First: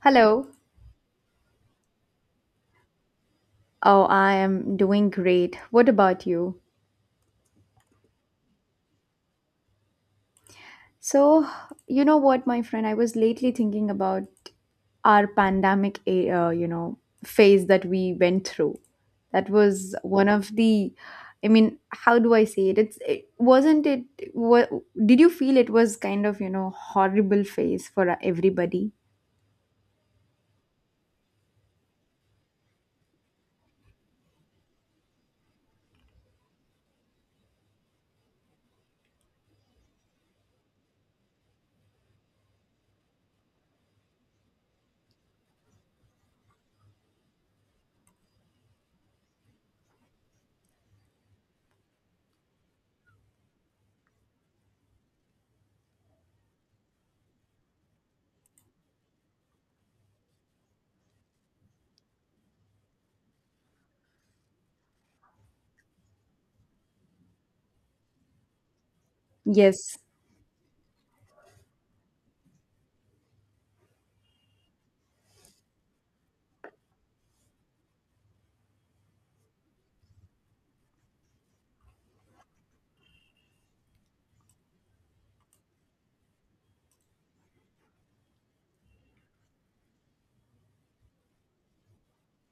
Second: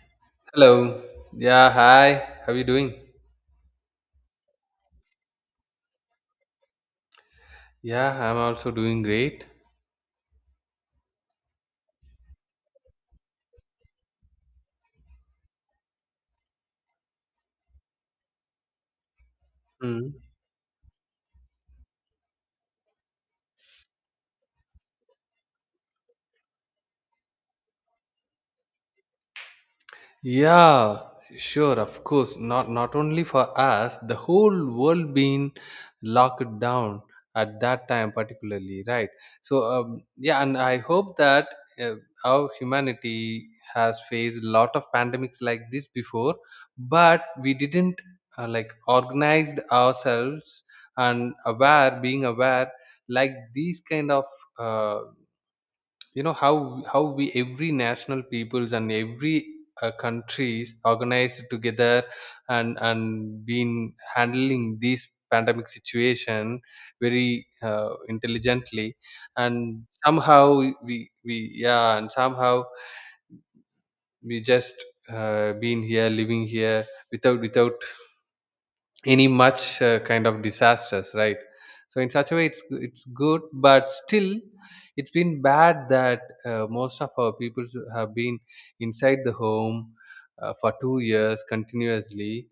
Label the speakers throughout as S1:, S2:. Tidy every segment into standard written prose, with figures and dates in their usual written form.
S1: Hello.
S2: Hello. Yeah, hi. How are you doing?
S1: Oh, I am doing great. What about you?
S2: Yeah, I'm also doing great.
S1: So, you know what, my friend, I was lately thinking about our pandemic, you know, phase that we went through. That was
S2: Hmm.
S1: one of the, I mean, how do I say it? It wasn't it. What did you feel? It was kind of, you know, horrible phase for everybody.
S2: Yeah, sure, of course. Not only for us, the whole world being locked down at that time, particularly, right? Yeah, and I hope that uh, our humanity has faced a lot of pandemics like this before, but we didn't like organized ourselves and aware, being aware, like these kind of uh, how we every national peoples and every countries organized together and been handling this pandemic situation very intelligently and
S1: Yes.
S2: somehow we yeah, and somehow we just been here living here without any much kind of disasters, right? So in such a way it's good, but still it's been bad that most of our people have been inside the home for 2 years continuously,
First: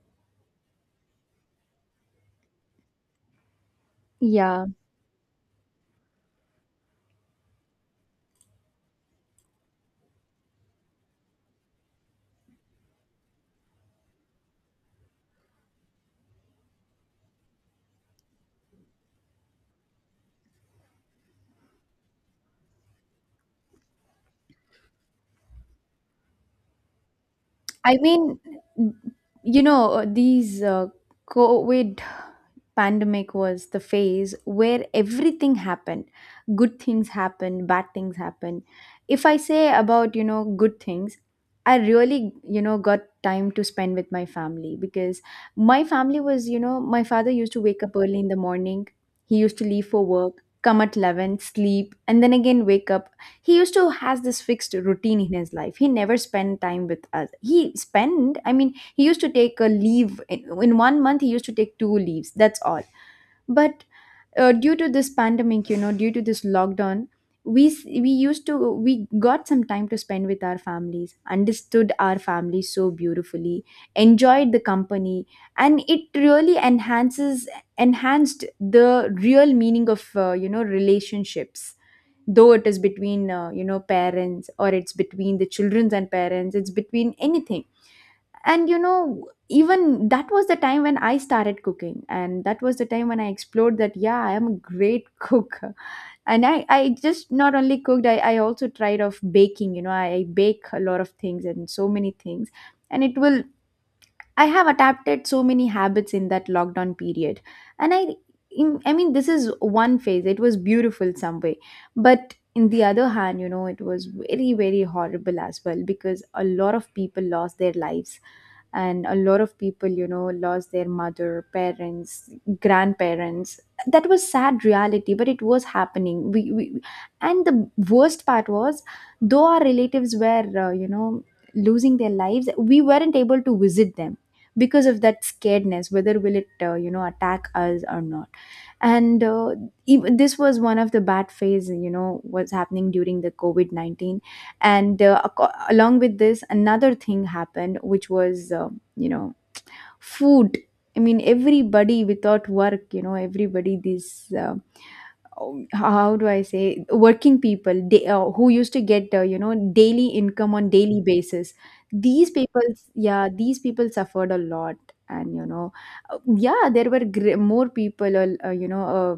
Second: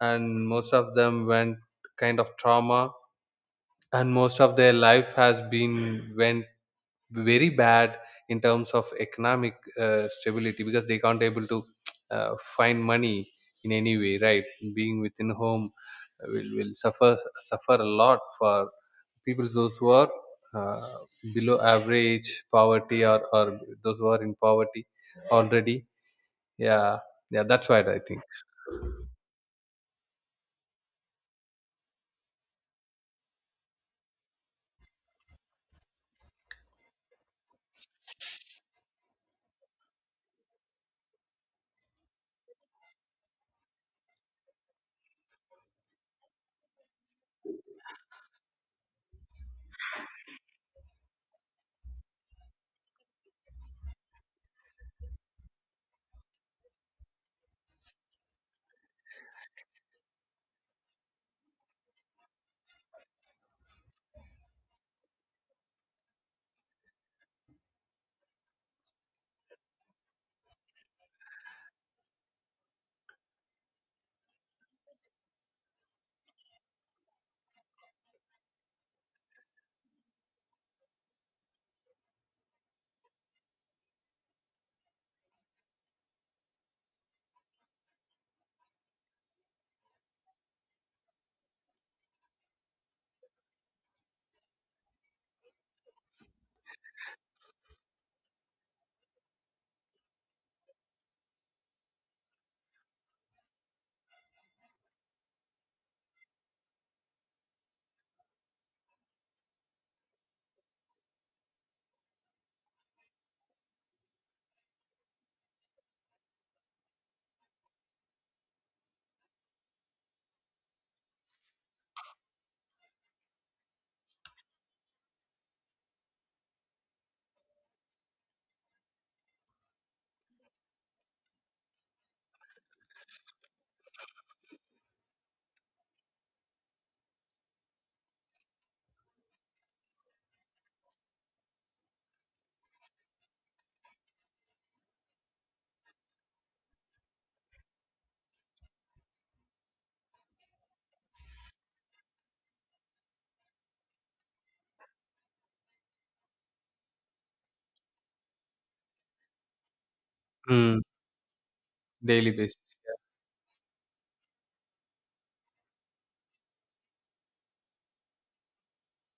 S2: and most of them went kind of trauma, and most of
S1: Yeah.
S2: their life has been went very bad in terms of economic stability because they can't able to find money in any way, right? Being within home will suffer suffer a lot for people those who are uh, below average poverty or those who are in poverty already. Yeah, yeah, that's what I
S1: I
S2: think.
S1: mean, you know, these COVID pandemic was the phase where everything happened. Good things happened, bad things happened. If I say about, you know, good things, I really, you know, got time to spend with my family because my family was, you know, my father used to wake up early in the morning. He used to leave for work, come at 11, sleep, and then again wake up. He used to has this fixed routine in his life. He never spent time with us. He spent, I mean, he used to take a leave in one month. He used to take two leaves, that's all. But due to this pandemic, you know, due to this lockdown, we used to, we got some time to spend with our families, understood our families so beautifully, enjoyed the company, and it really enhances enhanced the real meaning of you know, relationships, though it is between you know, parents, or it's between the children's and parents, it's between anything. And you know, even that was the time when I started cooking, and that was the time when I explored that, yeah, I am a great cook. And I just not only cooked, I also tried of baking. You know, I bake a lot of things and so many things. And it will I have adapted so many habits in that lockdown period. And I, I mean, this is one phase. It was beautiful some way. But in the other hand, you know, it was very very horrible as well, because a lot of people lost their lives, and a lot of people, you know, lost their mother, parents, grandparents. That was sad reality, but it was happening. We and the worst part was, though our relatives were, you know, losing their lives, we weren't able to visit them because of that scaredness, whether will it, you know, attack us or not. And even, this was one of the bad phase, you know, was happening during the COVID-19. And along with this another thing happened, which was you know, food. I mean, everybody without work, you know, everybody these how do I say, working people, they, who used to get, you know, daily income on
S2: Mm.
S1: daily basis,
S2: Daily
S1: these people,
S2: basis.
S1: yeah, these people suffered a lot. And you know, yeah, there were more people, you know,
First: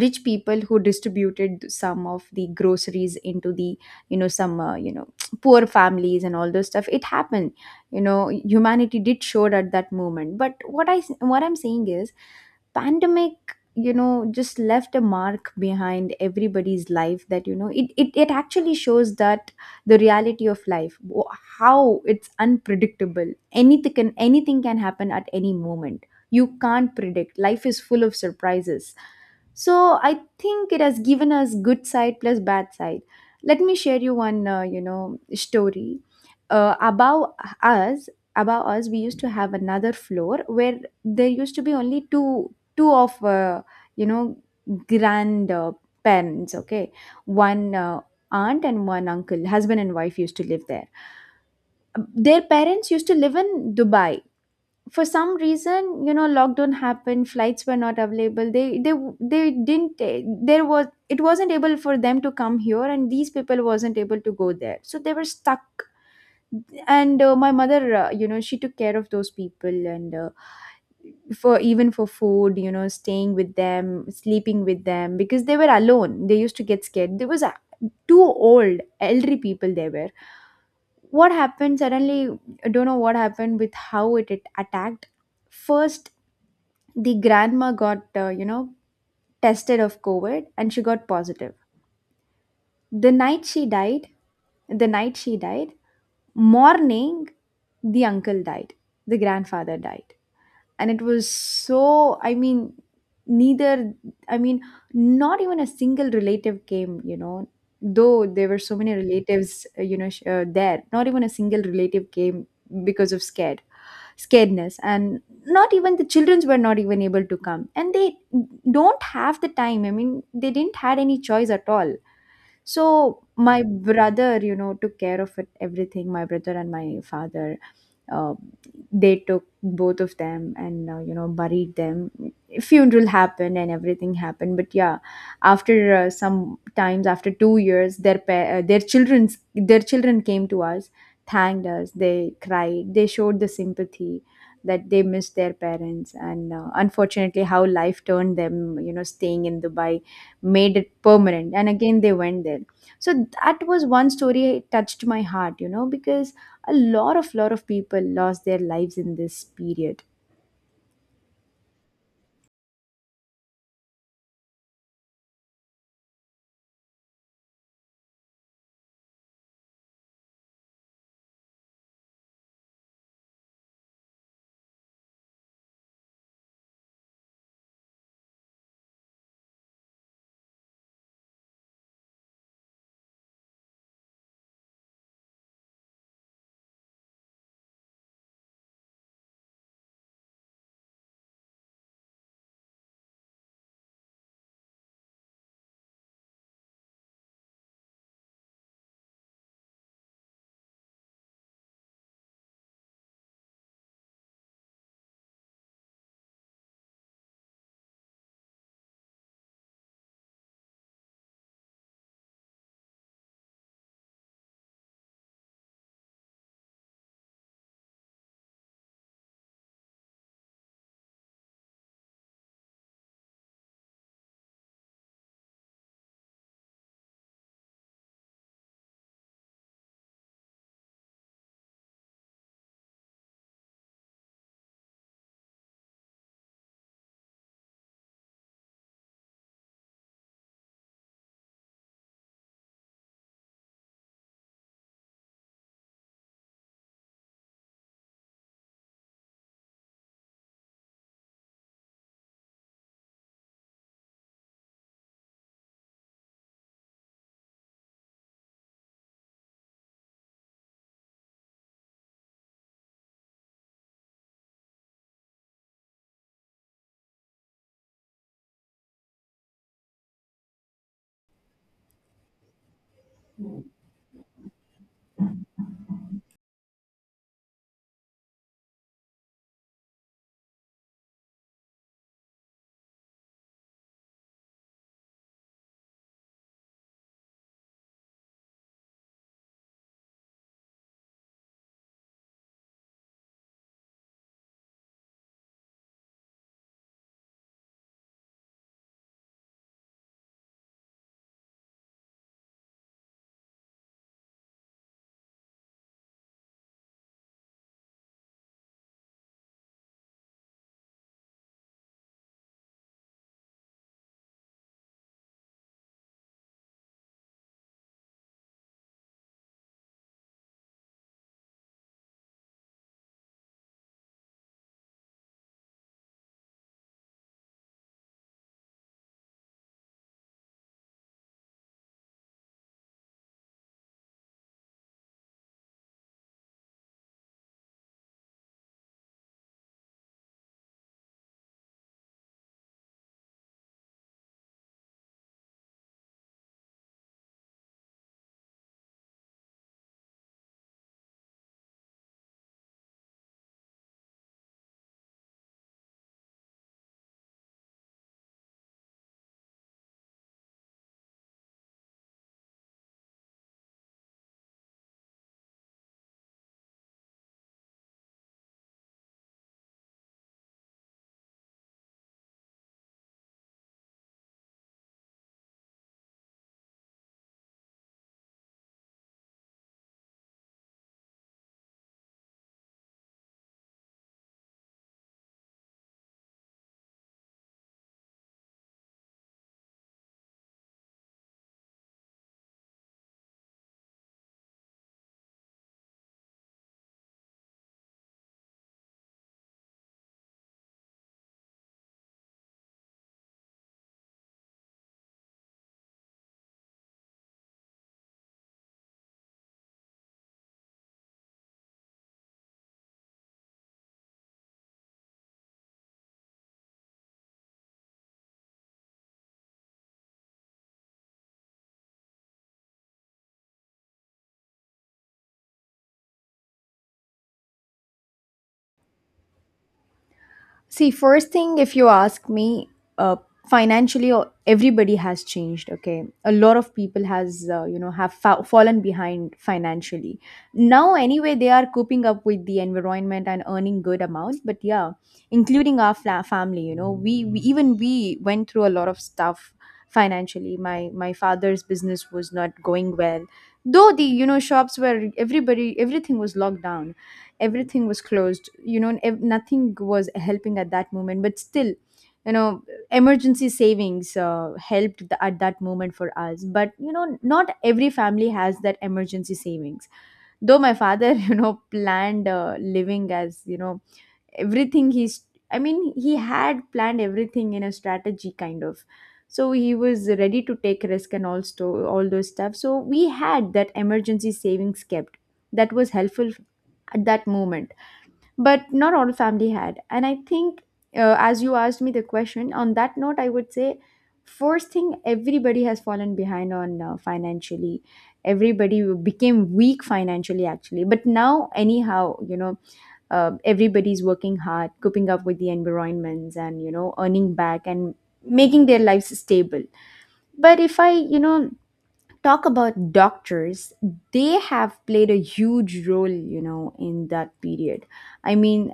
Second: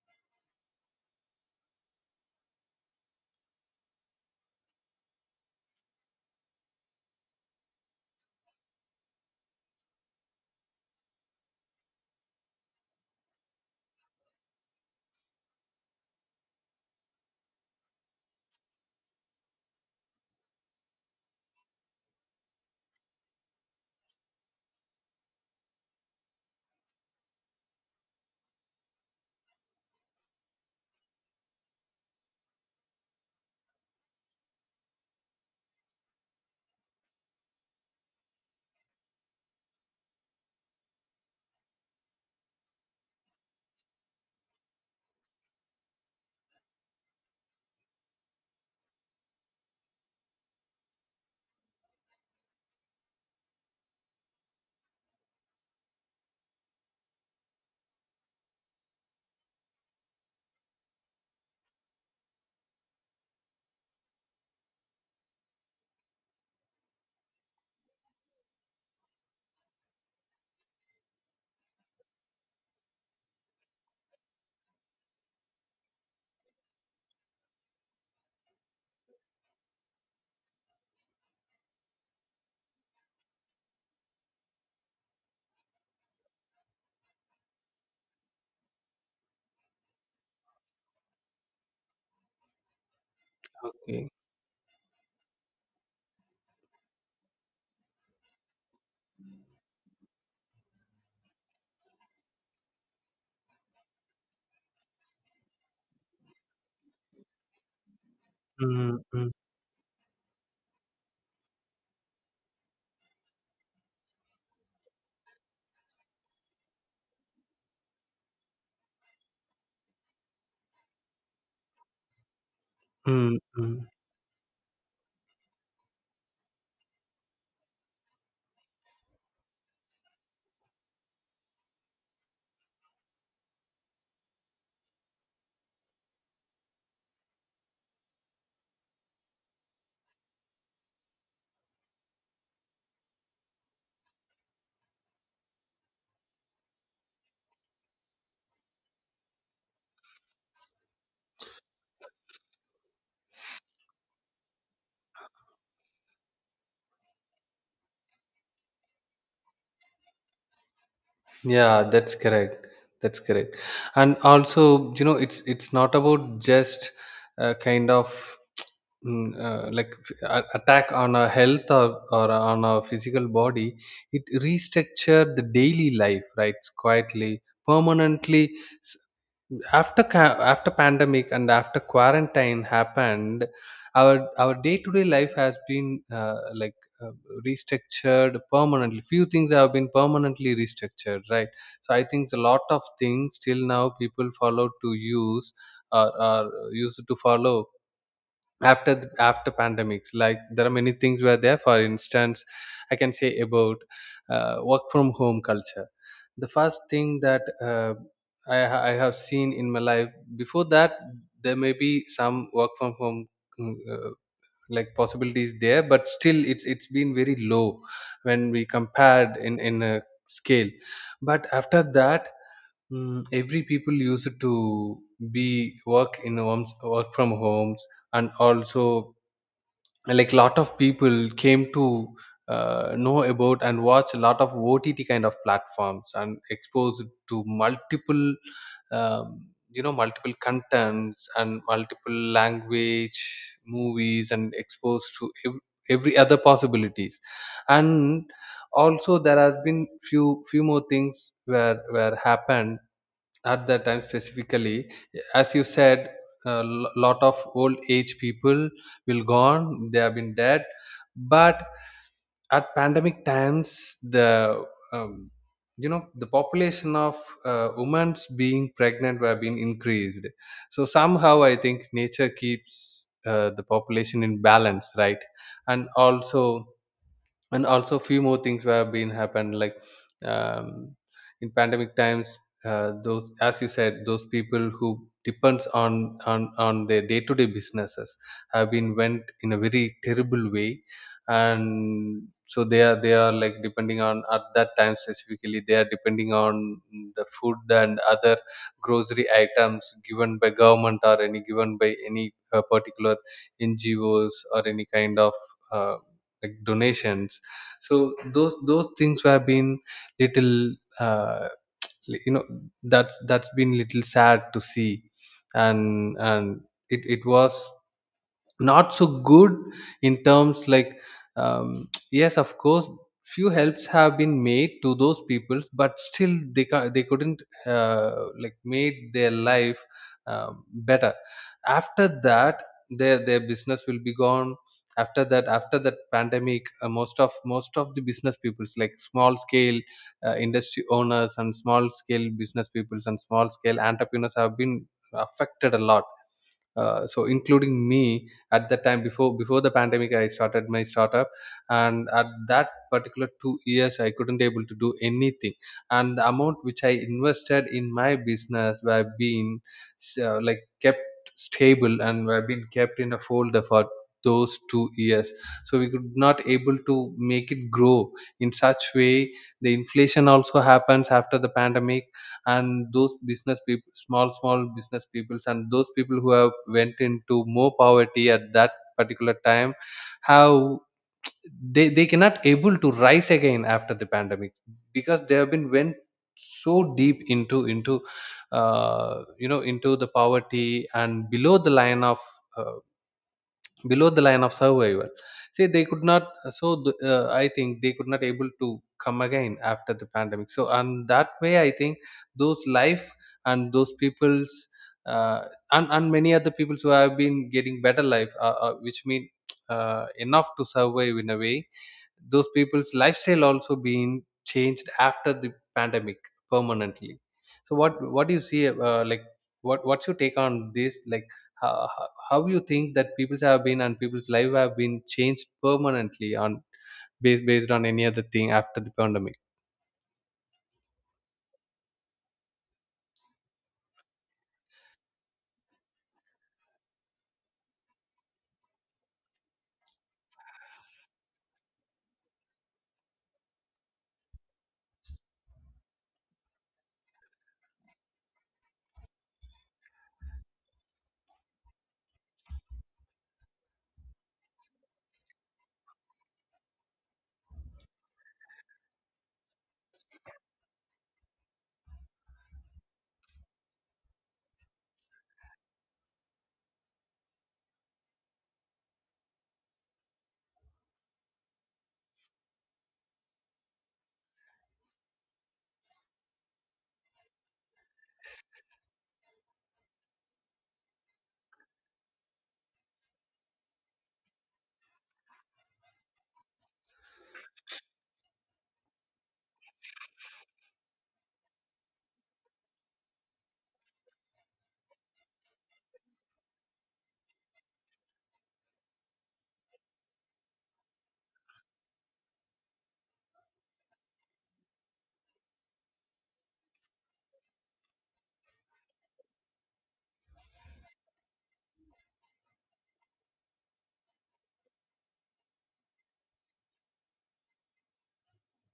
S1: rich people who distributed some of the groceries into the, you know, some, you know, poor families, and all those stuff it happened. You know, humanity did showed at that moment. But what I, what I'm saying is, pandemic, you know, just left a mark behind everybody's life, that you know, it it actually shows that the reality of life, how it's unpredictable, anything can, anything can happen at any moment. You can't predict, life is full of surprises. So I think it has given us good side plus bad side. Let me share you one, you know, story. Uh, above us, above us, we used to have another floor where there used to be only two, two of, you know, grand parents. Okay, one aunt and one uncle, husband and wife used to live there. Their parents used to live in Dubai. For some reason, you know, lockdown happened, flights were not available, they didn't, there was, it wasn't able for them to come here, and these people wasn't able to go there, so they were stuck. And my mother, you know, she took care of those people, and for even for food, you know, staying with them, sleeping with them, because they were alone, they used to get scared. There was a, two old elderly people, they were, what happened suddenly, I don't know what happened, with how it attacked. First, the grandma got, you know, tested of covid, and she got positive. The night she died.
S2: Okay.
S1: The night she died, morning the uncle died, the grandfather died. And it was so, I mean, neither, I mean, not even a single relative came, you know, though there were so many
S2: Mm-hmm.
S1: relatives, you know, there, not even a single relative came because of scared, scaredness. And not even the childrens were not even able to come, and they don't have the time, I mean, they didn't had any choice at all. So my brother, you know, took care of it everything, my brother and my father, uh, they took both of them and, you know, buried them, funeral happened and everything happened. But yeah, after some times, after 2 years, their their children's, their children came to us, thanked us, they cried, they showed the sympathy that they missed their parents. And unfortunately, how life turned them, you know, staying in Dubai made it permanent. And again, they went there. So that was one story, it touched my heart, you know, because a lot of people lost their lives in this period.
S2: Yeah, that's correct. That's correct. And also, you know, it's not about just uh, kind of like attack on our health, or on our physical body. It restructure the daily life, right? Quietly, permanently. After after pandemic and after quarantine happened, our our day to day life has been like uh, restructured permanently. Few things have been permanently restructured, right? So I think a lot of things till now people follow to use, or used to follow after after pandemics. Like there are many things were there. For instance, I can say about work from home culture, the first thing that I have seen in my life. Before that, there may be some work from home mm, uh, like possibilities there, but still it's been very low when we compared in a scale. But after that, mm, every people used to be work in homes, work from homes, and also like lot of people came to know about and watch a lot of OTT kind of platforms and exposed to multiple, um, you know, multiple contents and multiple language, movies, and exposed to every other possibilities, and also there has been few more things where happened at that time specifically. As you said, a lot of old age people will gone, they have been dead, but at pandemic times the um, you know, the population of women's being pregnant were being increased. So somehow I think nature keeps the population in balance, right? And also, and also few more things have been happened, like um, in pandemic times, those, as you said, those people who depends on on their day to day businesses have been went in a very terrible way. And so they are, they are like depending on, at that time specifically they are depending on the food and other grocery items given by government, or any given by any particular ngos or any kind of uh, like donations. So those things have been little you know, that's been little sad to see. And it, it was not so good in terms like, yes of course few helps have been made to those peoples, but still they they couldn't like made their life um, better after that. Their business will be gone after that, after that pandemic most of the business peoples, like small scale industry owners and small scale business peoples and small scale entrepreneurs have been affected a lot. So including me, at that time, before before the pandemic I started my startup, and at that particular 2 years I couldn't able to do anything, and the amount which I invested in my business were being like kept stable and were being kept in a folder for those 2 years. So we could not able to make it grow in such way. The inflation also happens after the pandemic, and those business people, small small business peoples, and those people who have went into more poverty at that particular time, how they cannot able to rise again after the pandemic because they have been went so deep into you know, into the poverty and below the line of uh, below the line of survival. See, they could not, so I think they could not able to come again after the pandemic. So and that way I think those life and those people's, uh, and many other people who have been getting better life, which mean enough to survive in a way, those people's lifestyle also being changed after the pandemic permanently. So what do you see, like, what's your take on this, like how, how you think that people's have been and people's life have been changed permanently on based on any other thing after the pandemic?
S1: See, first thing, if you ask me, uh, financially, everybody has changed. Okay, a lot of people has, you know, have fallen behind financially. Now, anyway, they are coping up with the environment and earning good amount. But yeah, including our family, you know, we went through a lot of stuff financially. My father's business was not going well, though the, you know, shops were, everybody, everything was locked down, everything was closed, you know, nothing was helping at that moment. But still, you know, emergency savings, helped at that moment for us. But you know, not every family has that emergency savings, though my father you know, planned, living as, you know, everything he's, I mean, he had planned everything in a strategy kind of, so he was ready to take risk, and also all those stuff. So we had that emergency savings kept, that was helpful at that moment. But not all family had. And I think, as you asked me the question on that note, I would say, first thing, everybody has fallen behind on, financially, everybody became weak financially actually. But now anyhow, you know, everybody's working hard, coping up with the environments, and you know, earning back and making their lives stable. But if I, you know, talk about doctors, they have played a huge role, you know, in that period. I mean,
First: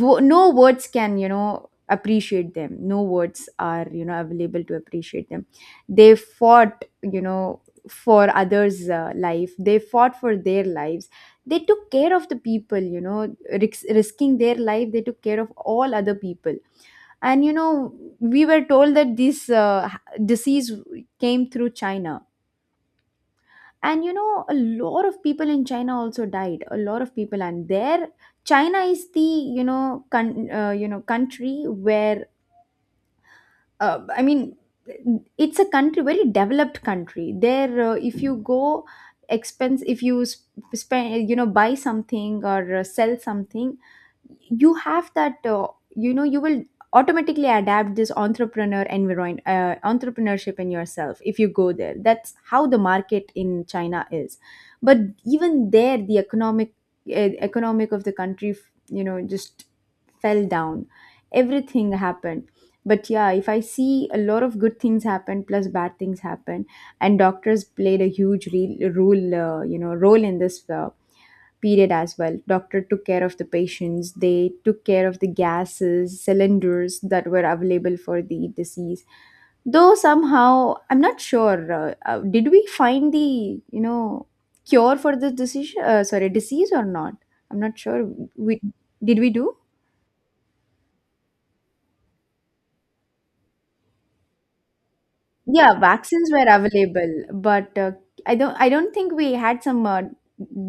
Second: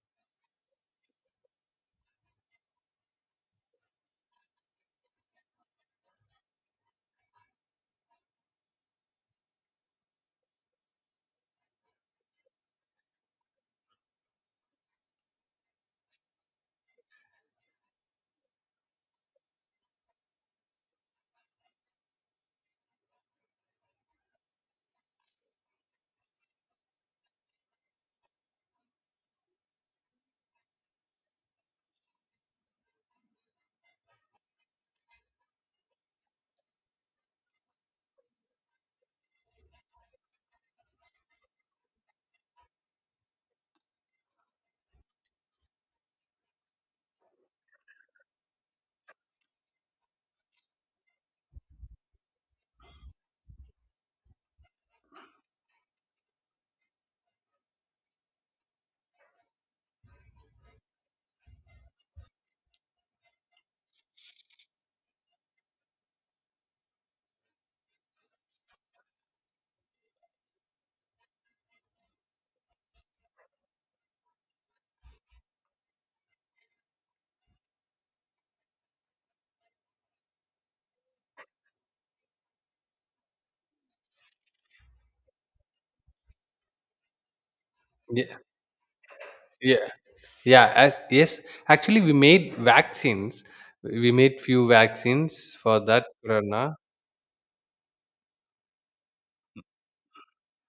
S1: no words can, you know, appreciate them, no words are, you know, available to appreciate them. They fought, you know, for others, life, they fought for their lives, they took care of the people, you know, risking their life, they took care of all other people. And you know, we were told that this disease came through China. And you know, a lot of people in China also died, a lot of people. And there, China is the, you know, you know, country where, I mean, it's a country, very developed country. There, if you go expense, if you spend, you know, buy something, or sell something, you have that, you know, you will automatically adapt this entrepreneur environment, entrepreneurship in yourself if you go there. That's how the market in China is. But even there, the economic, uh, economic of the country, you know, just fell down. Everything happened. But yeah, if I see, a lot of good things happen plus bad things happen, and doctors played a huge role, you know, role in this period as well. Doctor took care of the patients, they took care of the gases cylinders that were available for the disease. Though somehow I'm not sure, did we find the, you know, cure for this disease, sorry, disease or not. I'm not sure.
S2: Yeah.
S1: We did, we do.
S2: Yeah. yeah as Yes, actually we made vaccines. We made few vaccines
S1: Yeah,
S2: for that
S1: vaccines were
S2: corona.
S1: available, but I don't think we had some,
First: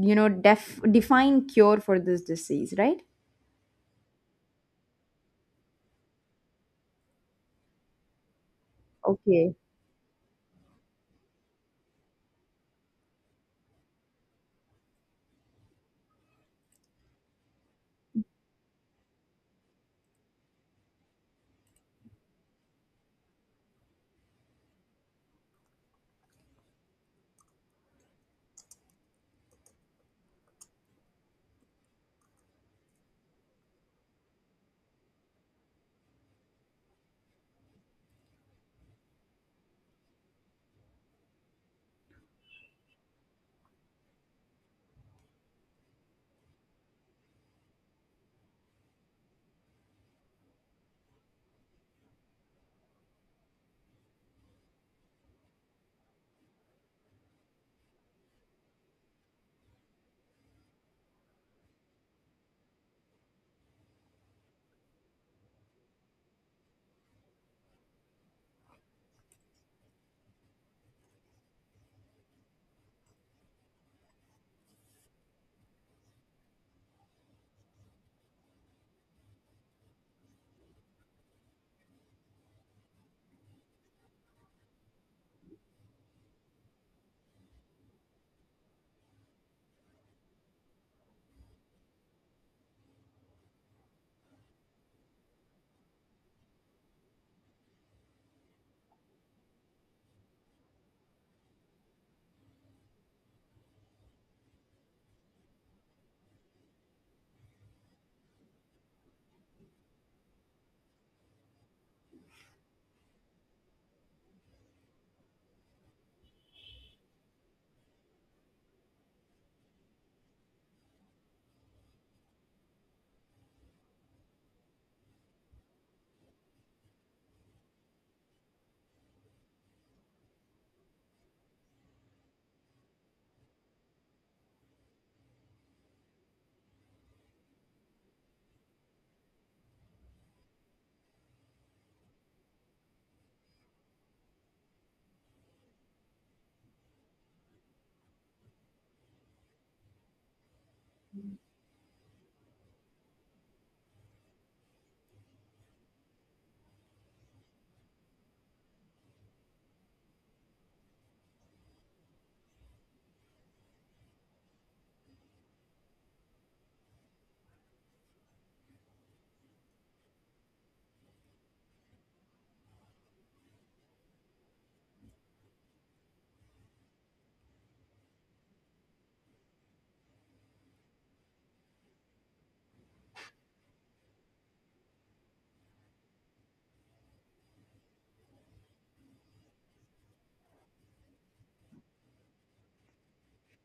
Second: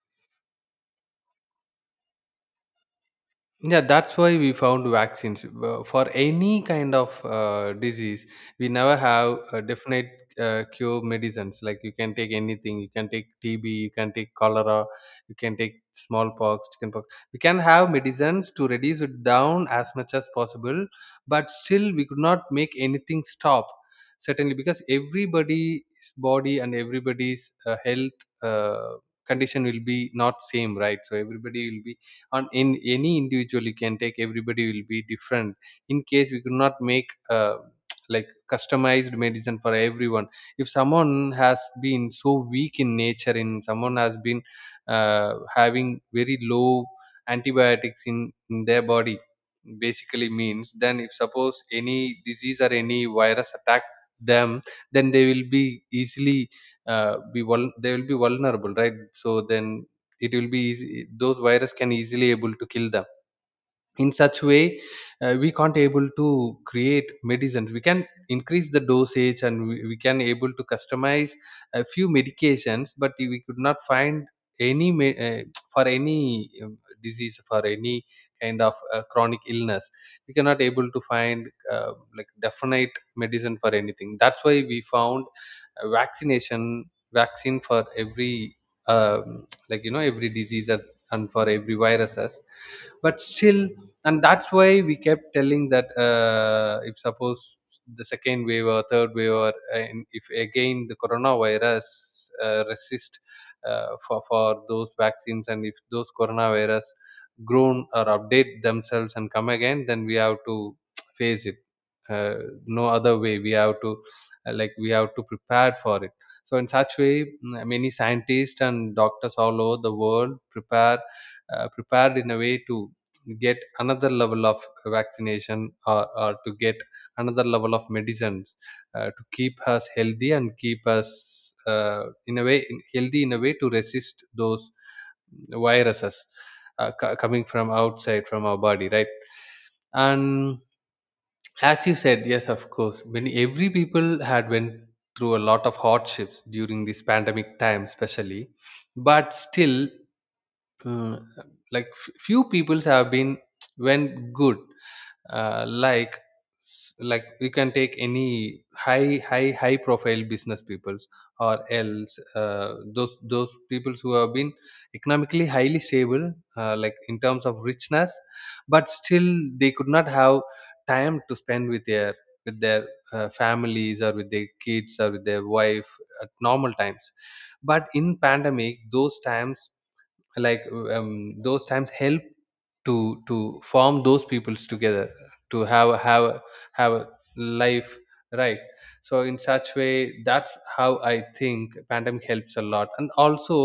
S1: you know, defined cure for this disease, right?
S2: Yeah, that's why we found vaccines. For any kind of disease we never have
S1: Okay.
S2: a definite cure medicines. Like you can take anything, you can take tb, you can take cholera, you can take smallpox, chickenpox. We can have medicines to reduce it down as much as possible, but still we could not make anything stop certainly, because everybody's body and everybody's health condition will be not same, right? So everybody will be on in any individual, you can take, everybody will be different. In case we could not make uh, like customized medicine for everyone. If someone has been so weak in nature and someone has been having very low antibiotics in their body, basically means, then if suppose any disease or any virus attack them, then they will be easily they will be vulnerable, right? So then it will be easy, those virus can easily able to kill them. In such way, we can't able to create medicines. We can increase the dosage and we can able to customize a few medications, but we could not find any for any disease, for any kind of chronic illness, we cannot able to find like definite medicine for anything. That's why we found a vaccination, vaccine for every, like you know, every disease and for every viruses. But still, and that's why we kept telling that if suppose the second wave or third wave or, and if again the coronavirus resist for those vaccines, and if those coronavirus grown or update themselves and come again, then we have to face it. uh, no other way, we have to like we have to prepare for it. So in such way, mm, many scientists and doctors all over the world prepare prepared in a way to get another level of vaccination, or to get another level of medicines to keep us healthy and keep us in a way in, healthy in a way to resist those viruses coming from outside from our body, right? And as you said, yes of course, when every people had went through a lot of hardships during this pandemic time especially. But still, mm, like few peoples have been went good, uh, like like you can take any high high high profile business peoples, or else those peoples who have been economically highly stable, like in terms of richness. But still they could not have time to spend with their, with their families or with their kids or with their wife at normal times. But in pandemic those times, like those times help to form those peoples together to have a life, right? So in such way, that's how I think pandemic helps a lot. And also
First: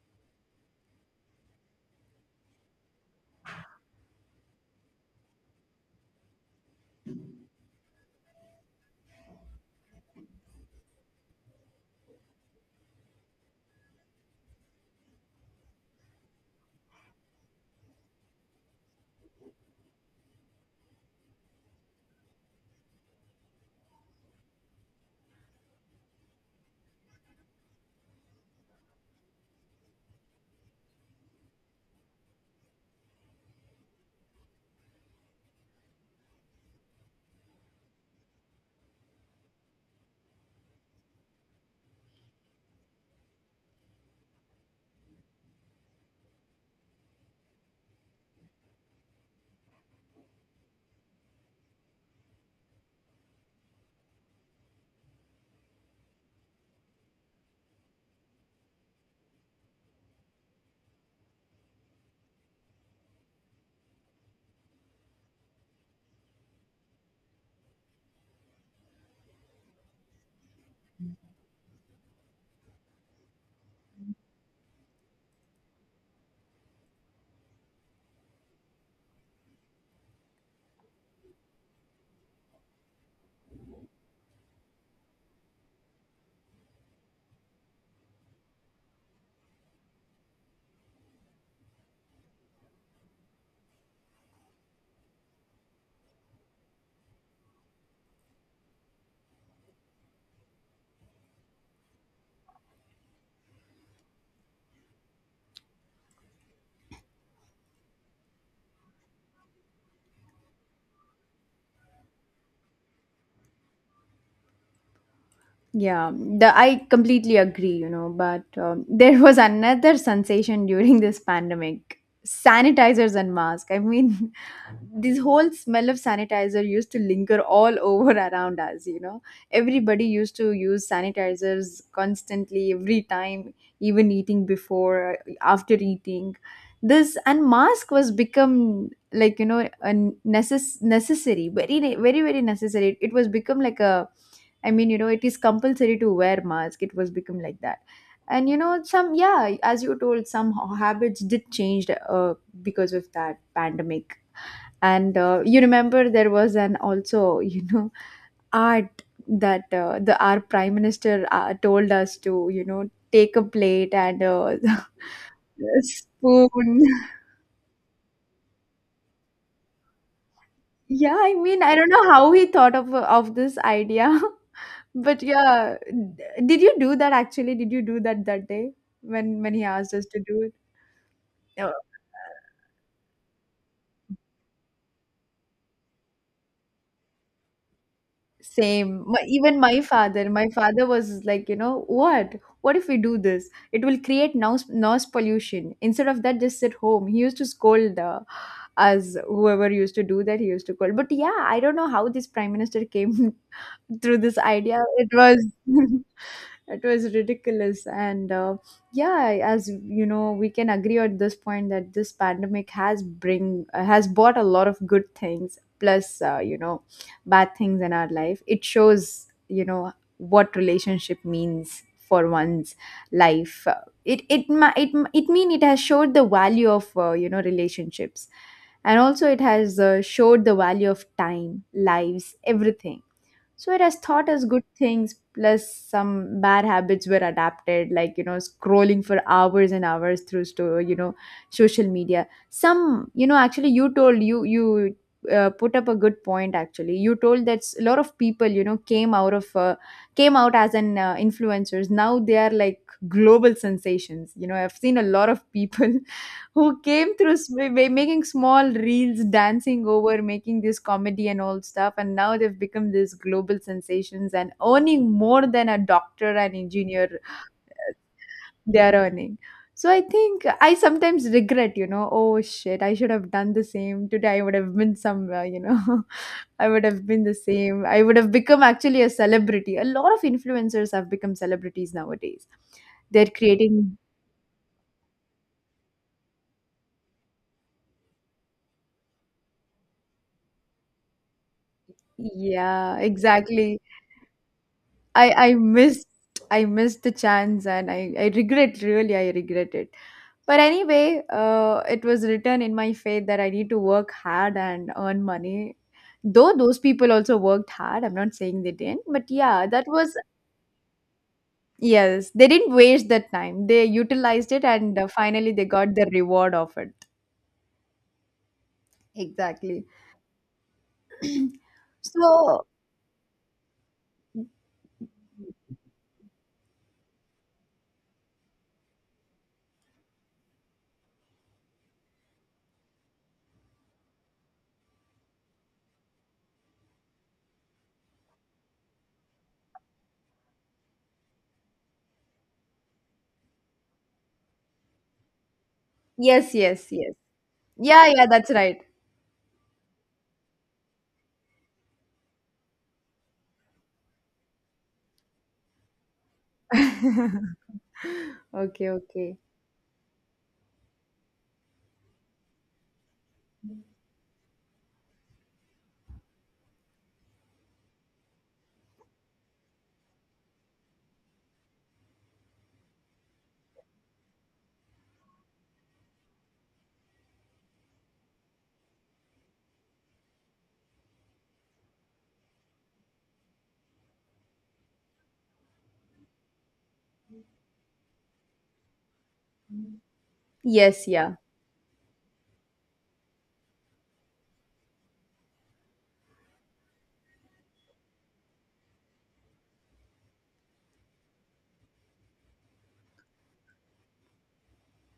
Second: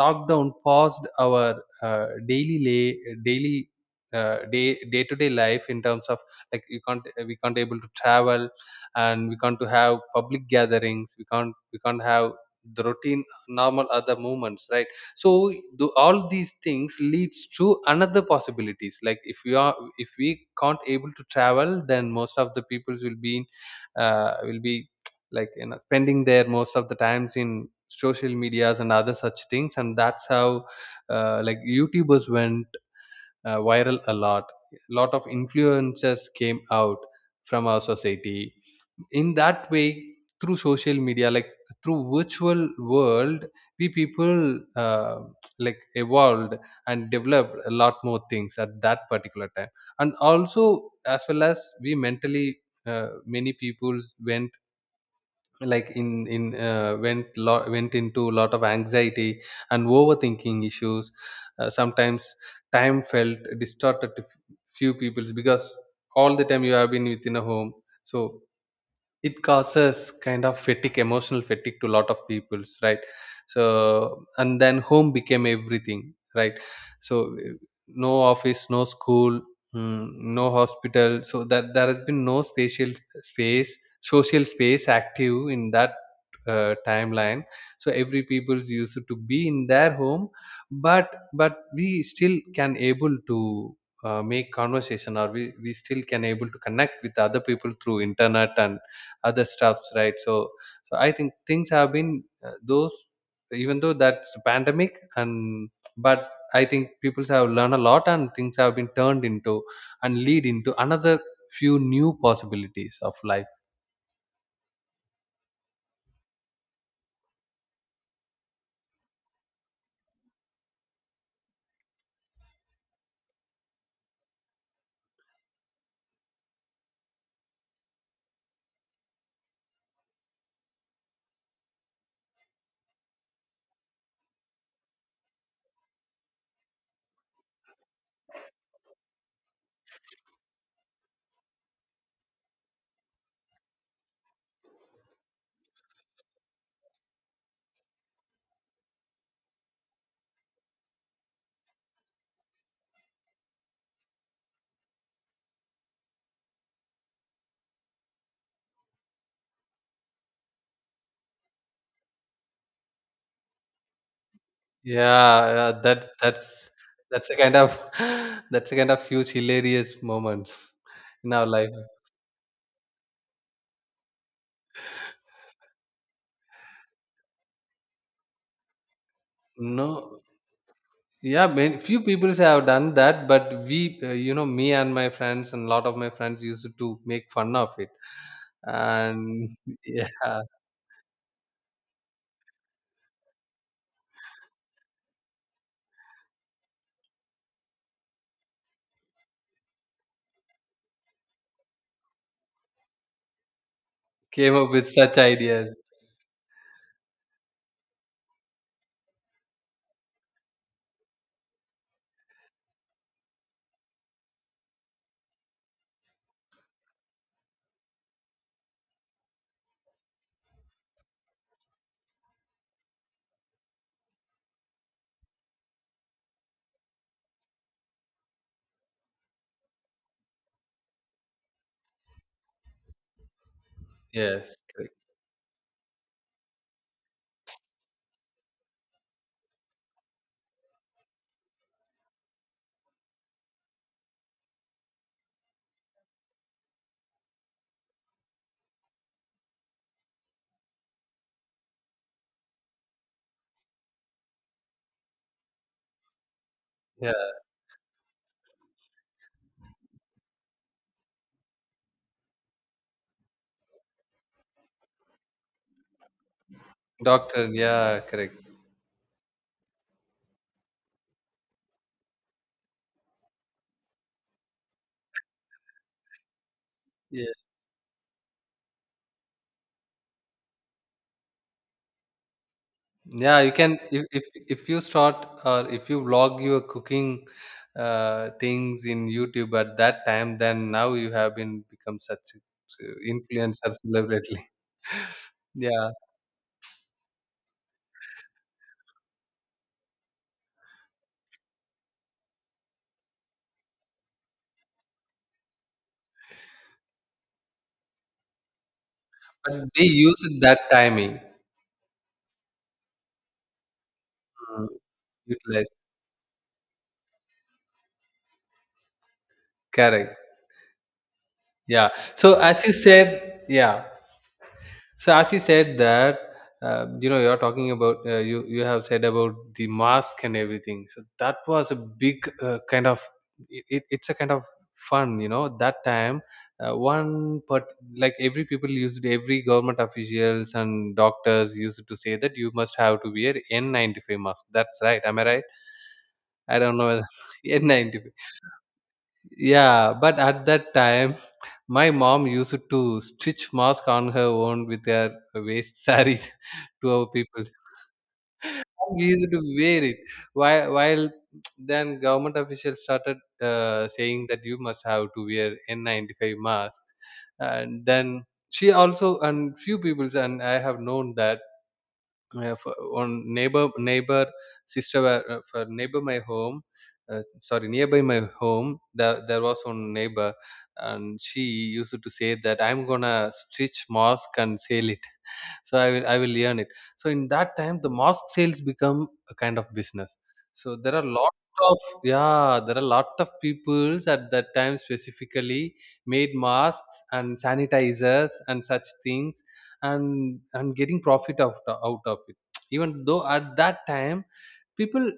S2: lockdown paused our uh, daily daily uh, day day to day life in terms of like you can't, we can't able to travel, and we can't to have public gatherings, we can't have the routine normal other movements, right? So the, all these things leads to another possibilities, like if we are, if we can't able to travel, then most of the peoples will be in, will be like, you know, spending their most of the times in social medias and other such things. And that's how like youtubers went viral a lot. A lot of influencers came out from our society in that way, through social media, like through virtual world, we people like evolved and developed a lot more things at that particular time. And also, as well as, we mentally many people went, like in went lot went into a lot of anxiety and overthinking issues. Sometimes time felt distorted to few people, because all the time you have been within a home, so it causes kind of fatigue, emotional fatigue, to a lot of peoples, right? So, and then home became everything, right? So, no office, no school, mm, no hospital, so that there has been no spatial space, social space active in that timeline. So every people's used to be in their home, but we still can able to make conversation, or we still can able to connect with other people through internet and other stuffs, right? So so I think things have been those even though that's a pandemic, and but I think people have learned a lot, and things have been turned into and lead into another few new possibilities of life.
S1: Yeah, the, I completely agree, you know, but there was another sensation during this pandemic, sanitizers and masks. I mean, this whole smell of sanitizer used to linger all over around us, you know. Everybody used to use sanitizers constantly, every time, even eating before, after eating. This and mask was become like a necessary, very necessary. It was become like a, I mean, you know, it is compulsory to wear mask. It was become like that. And you know, some, yeah, as you told, some habits did change because of that pandemic. And you remember there was an also you know art that the our prime minister told us to, you know, take a plate and
S2: Yeah, yeah, that that's
S1: spoon.
S2: that's a kind of that's a kind of huge hilarious moments
S1: Yeah,
S2: in
S1: I
S2: our
S1: mean,
S2: life.
S1: I don't know how he thought of this idea, but yeah, did you do that actually? Did you do that day when he asked us to
S2: No.
S1: do it?
S2: Yeah,
S1: No.
S2: few people have done that, but we— you know, me and my friends, and a lot of my friends used to make fun of it.
S1: Same. My,
S2: And
S1: even
S2: yeah,
S1: my father was like, you know, what? What if we do this? It will create noise pollution. Instead of that, just sit home. He used to scold us, whoever used to do that, he used to scold. But yeah, I don't know how this prime minister came through this
S2: came up
S1: idea.
S2: with
S1: It
S2: such
S1: was
S2: ideas.
S1: it was ridiculous and yeah, as you know, we can agree at this point that this pandemic has bring has brought a lot of good things plus bad things in our life. It shows, you know, what relationship means for one's life. It it ma- it mean it has showed the value of relationships, and also it has showed the value of time, lives, everything. So it has taught us
S2: Yes,
S1: good
S2: correct.
S1: things plus some bad habits were adapted, like you know, scrolling for hours and hours through social media. Some you know Actually, you told, you put up a good point. Actually, you told that, a lot of people, you know, came out of came out as an influencers. Now they are like global sensations. You know, I've seen a lot of people who came
S2: Yeah,
S1: through making small reels, dancing over, making this comedy and all stuff. And now they've become these global sensations and earning more than a doctor and engineer
S2: doctor. Yeah, correct.
S1: they are earning. So I think I sometimes regret, you know, oh shit, I should have done the same. Today I would have been somewhere, you know, I would have been
S2: Yeah,
S1: the same. I would have become actually a celebrity. A lot of influencers have become celebrities nowadays. They're
S2: yeah. You can—
S1: creating,
S2: if you start, or if you vlog your cooking things in YouTube at that time, then now you have been become such a
S1: yeah,
S2: a influencer
S1: exactly.
S2: celebrity.
S1: I I
S2: Yeah,
S1: missed I missed the chance, and I regret, really, I regret it. But anyway, it was written in my fate that I need to work hard and earn money. Though those people also worked hard, I'm not saying they didn't, but
S2: but
S1: yeah,
S2: they
S1: that was,
S2: use that timing.
S1: yes, they didn't waste that time. They utilized it,
S2: Mm,
S1: and finally they
S2: utilize,
S1: got the reward of it. Exactly.
S2: correct. Yeah. So as
S1: So,
S2: you said, yeah. So as you said that, you know, you're talking about you you have said about the mask and everything. So that was a big kind of— it's a kind of fun, you know. That time, one but like every people used, every government officials and doctors used to say that you must have to wear N95 mask. That's right. Am I right?
S1: yes,
S2: I don't know
S1: yes,
S2: whether
S1: yes. Yeah,
S2: N95.
S1: yeah, that's right.
S2: Yeah, but at that time, my mom used to stitch mask on her own with her waist sarees to our people.
S1: Okay,
S2: And we used
S1: okay.
S2: to wear it. While then government officials started saying that you must have to wear N95 mask, and then she also— and few people and I have known that for on neighbor neighbor sister were- for neighbor my home sorry, nearby my home, there was one neighbor, and she used to say that I'm gonna stitch mask and sell it, so I will earn it. So in that time the mask sales become a kind of business. So there are
S1: Yes,
S2: lot
S1: yeah.
S2: of— yeah, there are lot of peoples at that time specifically made masks and sanitizers and such things, and getting profit out of it, even though at that time people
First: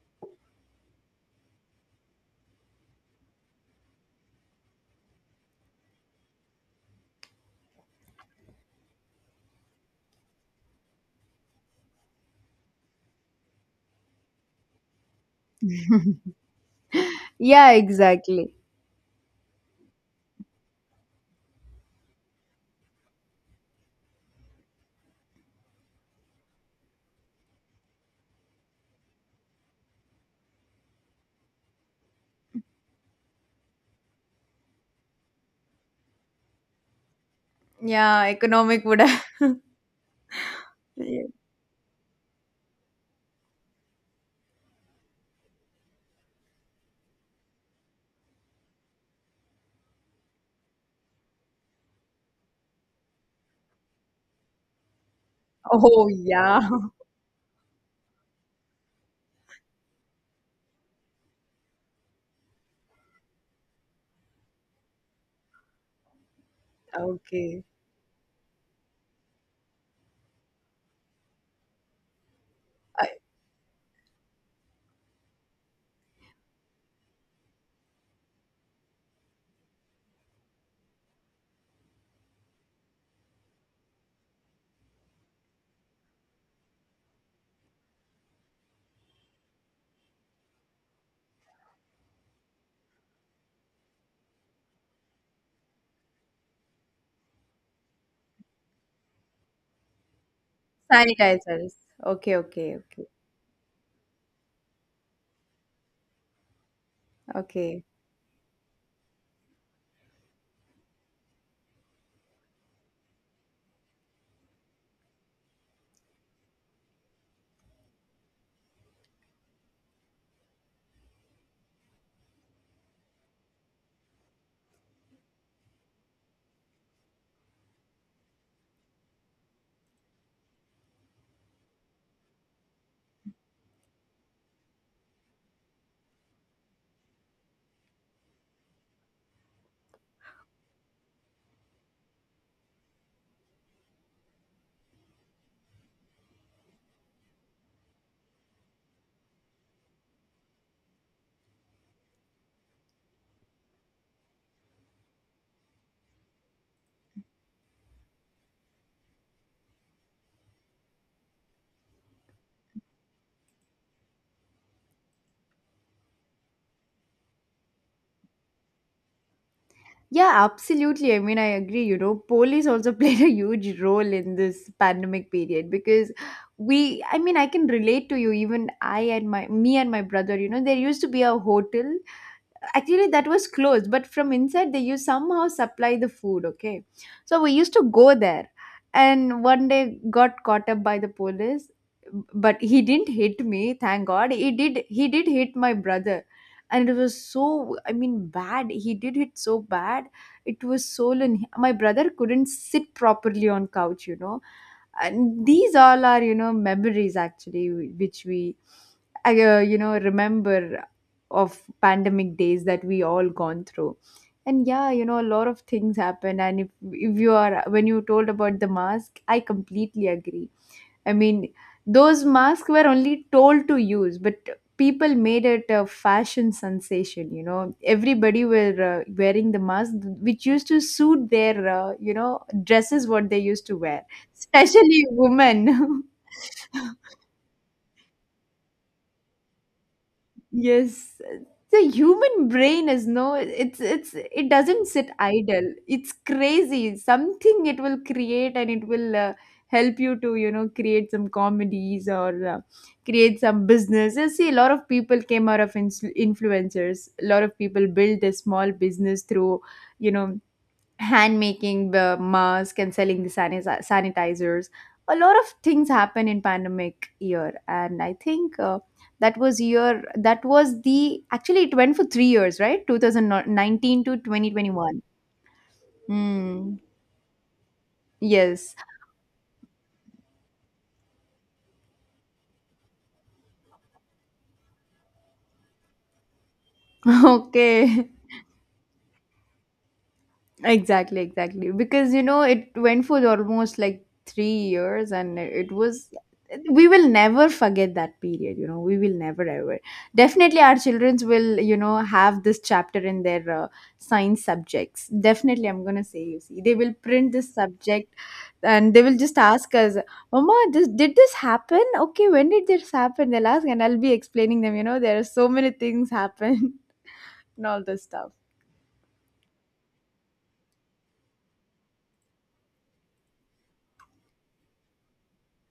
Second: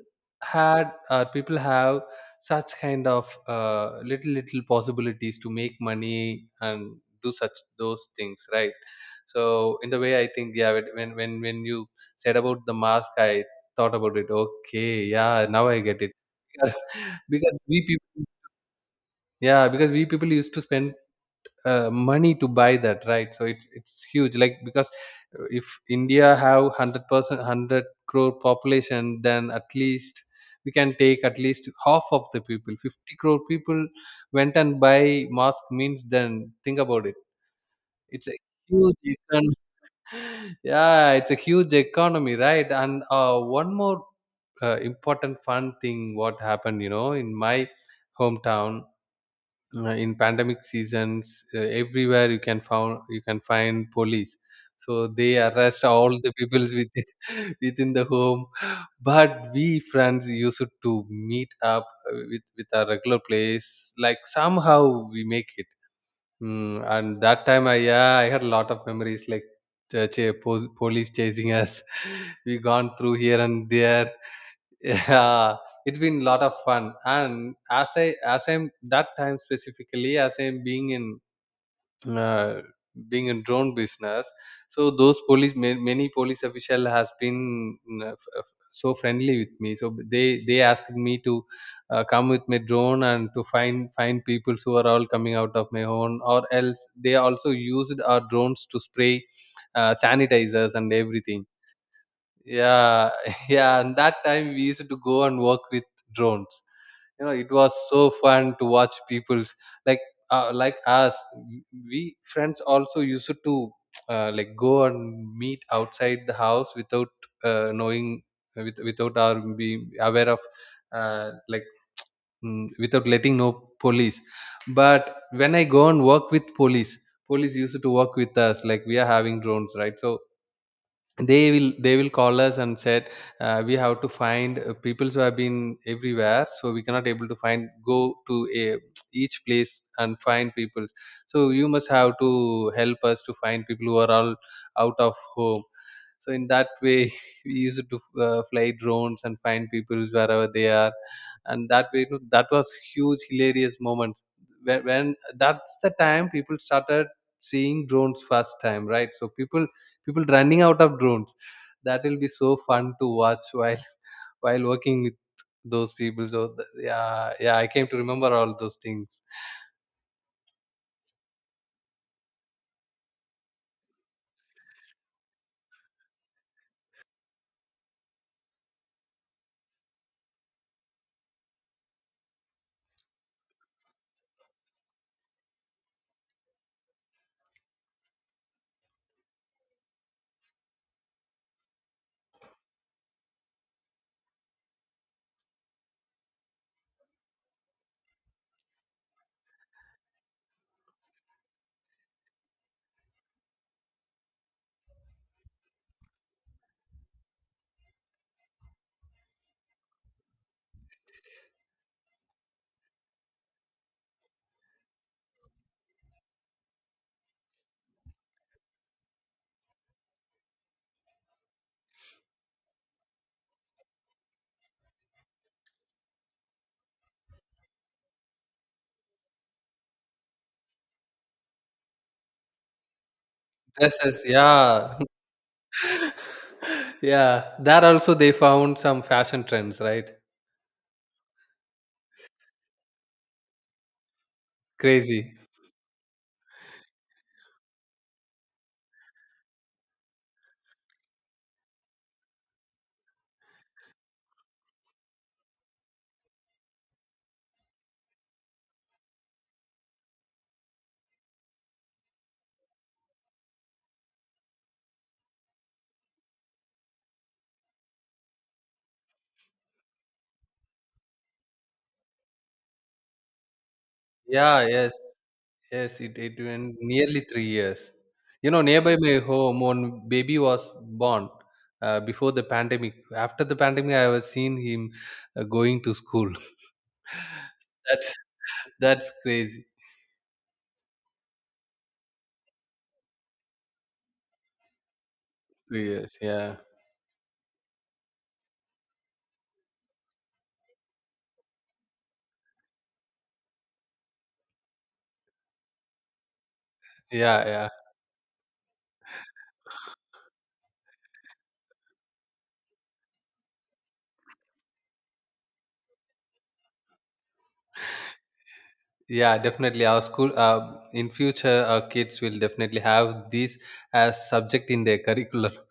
S2: had, or people have such kind of little little possibilities to make money and do such those things, right? So in the way I think, yeah, when you said about the mask, I thought about it. Okay, yeah, now I get it. because, because
S1: Yeah,
S2: we people—
S1: exactly.
S2: yeah, because we people used to spend money to buy that, right? So it's huge, like, because if india have 100% 100 crore population, then at least we can take at least half of the people, 50 crore people went and buy mask means, then think about it,
S1: Yeah,
S2: it's a
S1: economic would
S2: huge
S1: have.
S2: yeah, it's a huge economy, right? And one more important fun thing what happened, you know, in my hometown, in pandemic seasons, everywhere you can found— you can find police, so they arrest
S1: Oh,
S2: all the people
S1: yeah.
S2: within within the home. But we friends used to meet up, with our regular place, like somehow we make it. And that
S1: Okay.
S2: time I yeah, I had a lot of memories, like uh, ch- police chasing us, we gone
S1: Uh,
S2: through here and there. Yeah, it's been a lot of fun, and as I'm that time specifically, as I'm being in uh, being in drone business, so those many police official has been, so friendly with me, so they asked me to come with my drone and to find people who are all coming out of my own, or else they also used our drones to spray sanitizers and everything.
S1: sanitizers. Okay, okay, okay,
S2: Yeah, yeah, and that time we used to go and work with drones. You know, it was
S1: okay.
S2: so fun to watch people's, like, like us we friends also used to like go and meet outside the house without knowing, without our being aware of— uh, like without letting know police, but when I go and work with police, police used to work with us, like, we are having drones, right? So they will call us and said, we have to find people who have been everywhere, so we cannot able to find— go to a each place and find people. So you must have to help us to find people who are all out of home. So in that way we used to fly drones and find people wherever they are. And that way, you know, that was huge hilarious moments when that's the time people started seeing drones first time, right? So people— people running out of drones, that will be so fun to watch while while working with those people, so yeah, yeah, I came to remember all those things.
S1: Yeah, absolutely. I mean, I agree. You know, police also played a huge role in this pandemic period because we, I mean, I can relate to you. Even me and my brother, you know, there used to be a hotel actually that was closed, but from inside they used somehow supply the food. Okay, so we used to go there, and one day got caught up by the police. But he didn't hit me, thank god. He did hit my brother, and it was so, I mean, bad. He did hit so bad, it was swollen. My brother couldn't sit properly on couch, you know. And these all are, you know, memories actually which we, I, remember of pandemic days that we all gone through. And yeah, you know, a lot of things happen. And if you are when you told about the mask, I completely agree. I mean, those masks were only told to use, but people made it a fashion sensation. You know, everybody were wearing the mask which used to suit their dresses what they used to wear,
S2: Dresses, yeah.
S1: especially women.
S2: Yeah, there also they found some fashion trends, right?
S1: Yes, the human brain is no, it's it doesn't sit
S2: Crazy.
S1: idle. It's crazy. Something it will create and it will help you to, you know, create some comedies or create some business. You see, a lot of people came out of ins influencers. A lot of people built a small business through, you know, hand making the mask and selling the sanitizers. A lot of things happen in pandemic year, and I think that was year, that was the, actually it went for 3 years, right? 2019 to
S2: Yeah, yes,
S1: 2021.
S2: yes, it
S1: Hmm.
S2: went nearly 3 years. You know,
S1: Yes.
S2: nearby my home, one baby was born before the pandemic. After the pandemic, I was seeing him going to school.
S1: Okay.
S2: That's that's crazy.
S1: Exactly, exactly. Because you know, it went for almost like 3 years, and it
S2: Three
S1: was.
S2: years, yeah,
S1: We will never forget that period. You know, we will never ever. Definitely, our childrens will, you know, have this chapter in their science subjects. Definitely, I'm gonna say. You see, they will print
S2: yeah,
S1: this
S2: yeah.
S1: subject, and they will just ask us, "Mama, this, did this happen? Okay, when did this happen?" They'll ask, and I'll be explaining them. You know, there are so many things happen and all this stuff.
S2: Yeah, definitely. Our school— in future, our kids will definitely have these as subject in their curriculum.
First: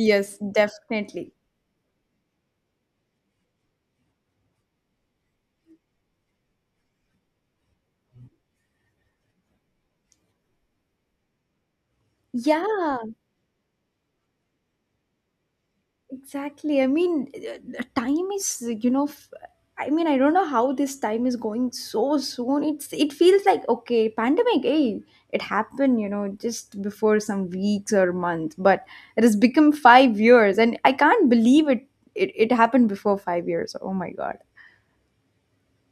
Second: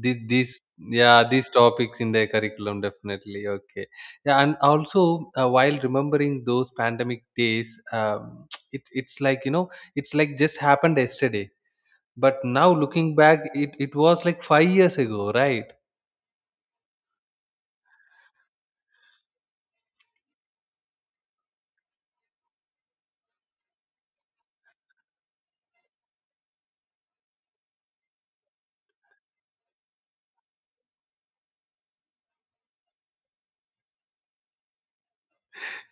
S2: Yeah,
S1: definitely.
S2: these topics in their curriculum, definitely. Okay. Yeah, and also while remembering those pandemic days, it's like, you know, it's like just happened yesterday. But now
S1: Yeah,
S2: looking back, it was like 5 years ago, right?
S1: exactly. I mean, time is, you know, I mean, I don't know how this time is going so soon. It's, it feels like, okay, pandemic, hey, it happened, you know, just before some weeks or months, but it has become 5 years, and I can't believe it. It happened before 5 years. Oh my god.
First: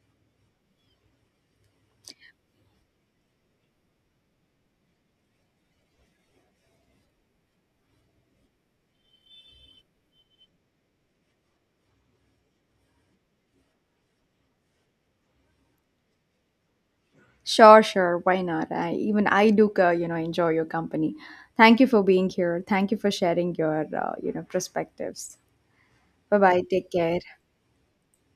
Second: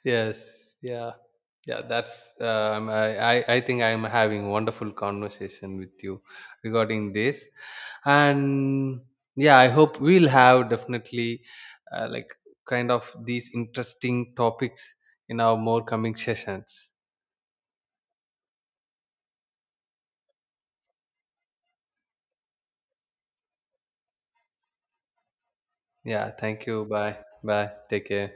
S2: Yes, yeah, yeah. That's I think I'm having wonderful conversation with you regarding this, and yeah, I hope we'll have definitely like kind of these interesting topics in our more coming sessions.
S1: Sure, sure. Why not? I, even I do, enjoy your company. Thank you for being here. Thank you for sharing your, perspectives.
S2: Yeah,
S1: Bye bye.
S2: thank you.
S1: Take
S2: Bye,
S1: care.
S2: bye. Take care.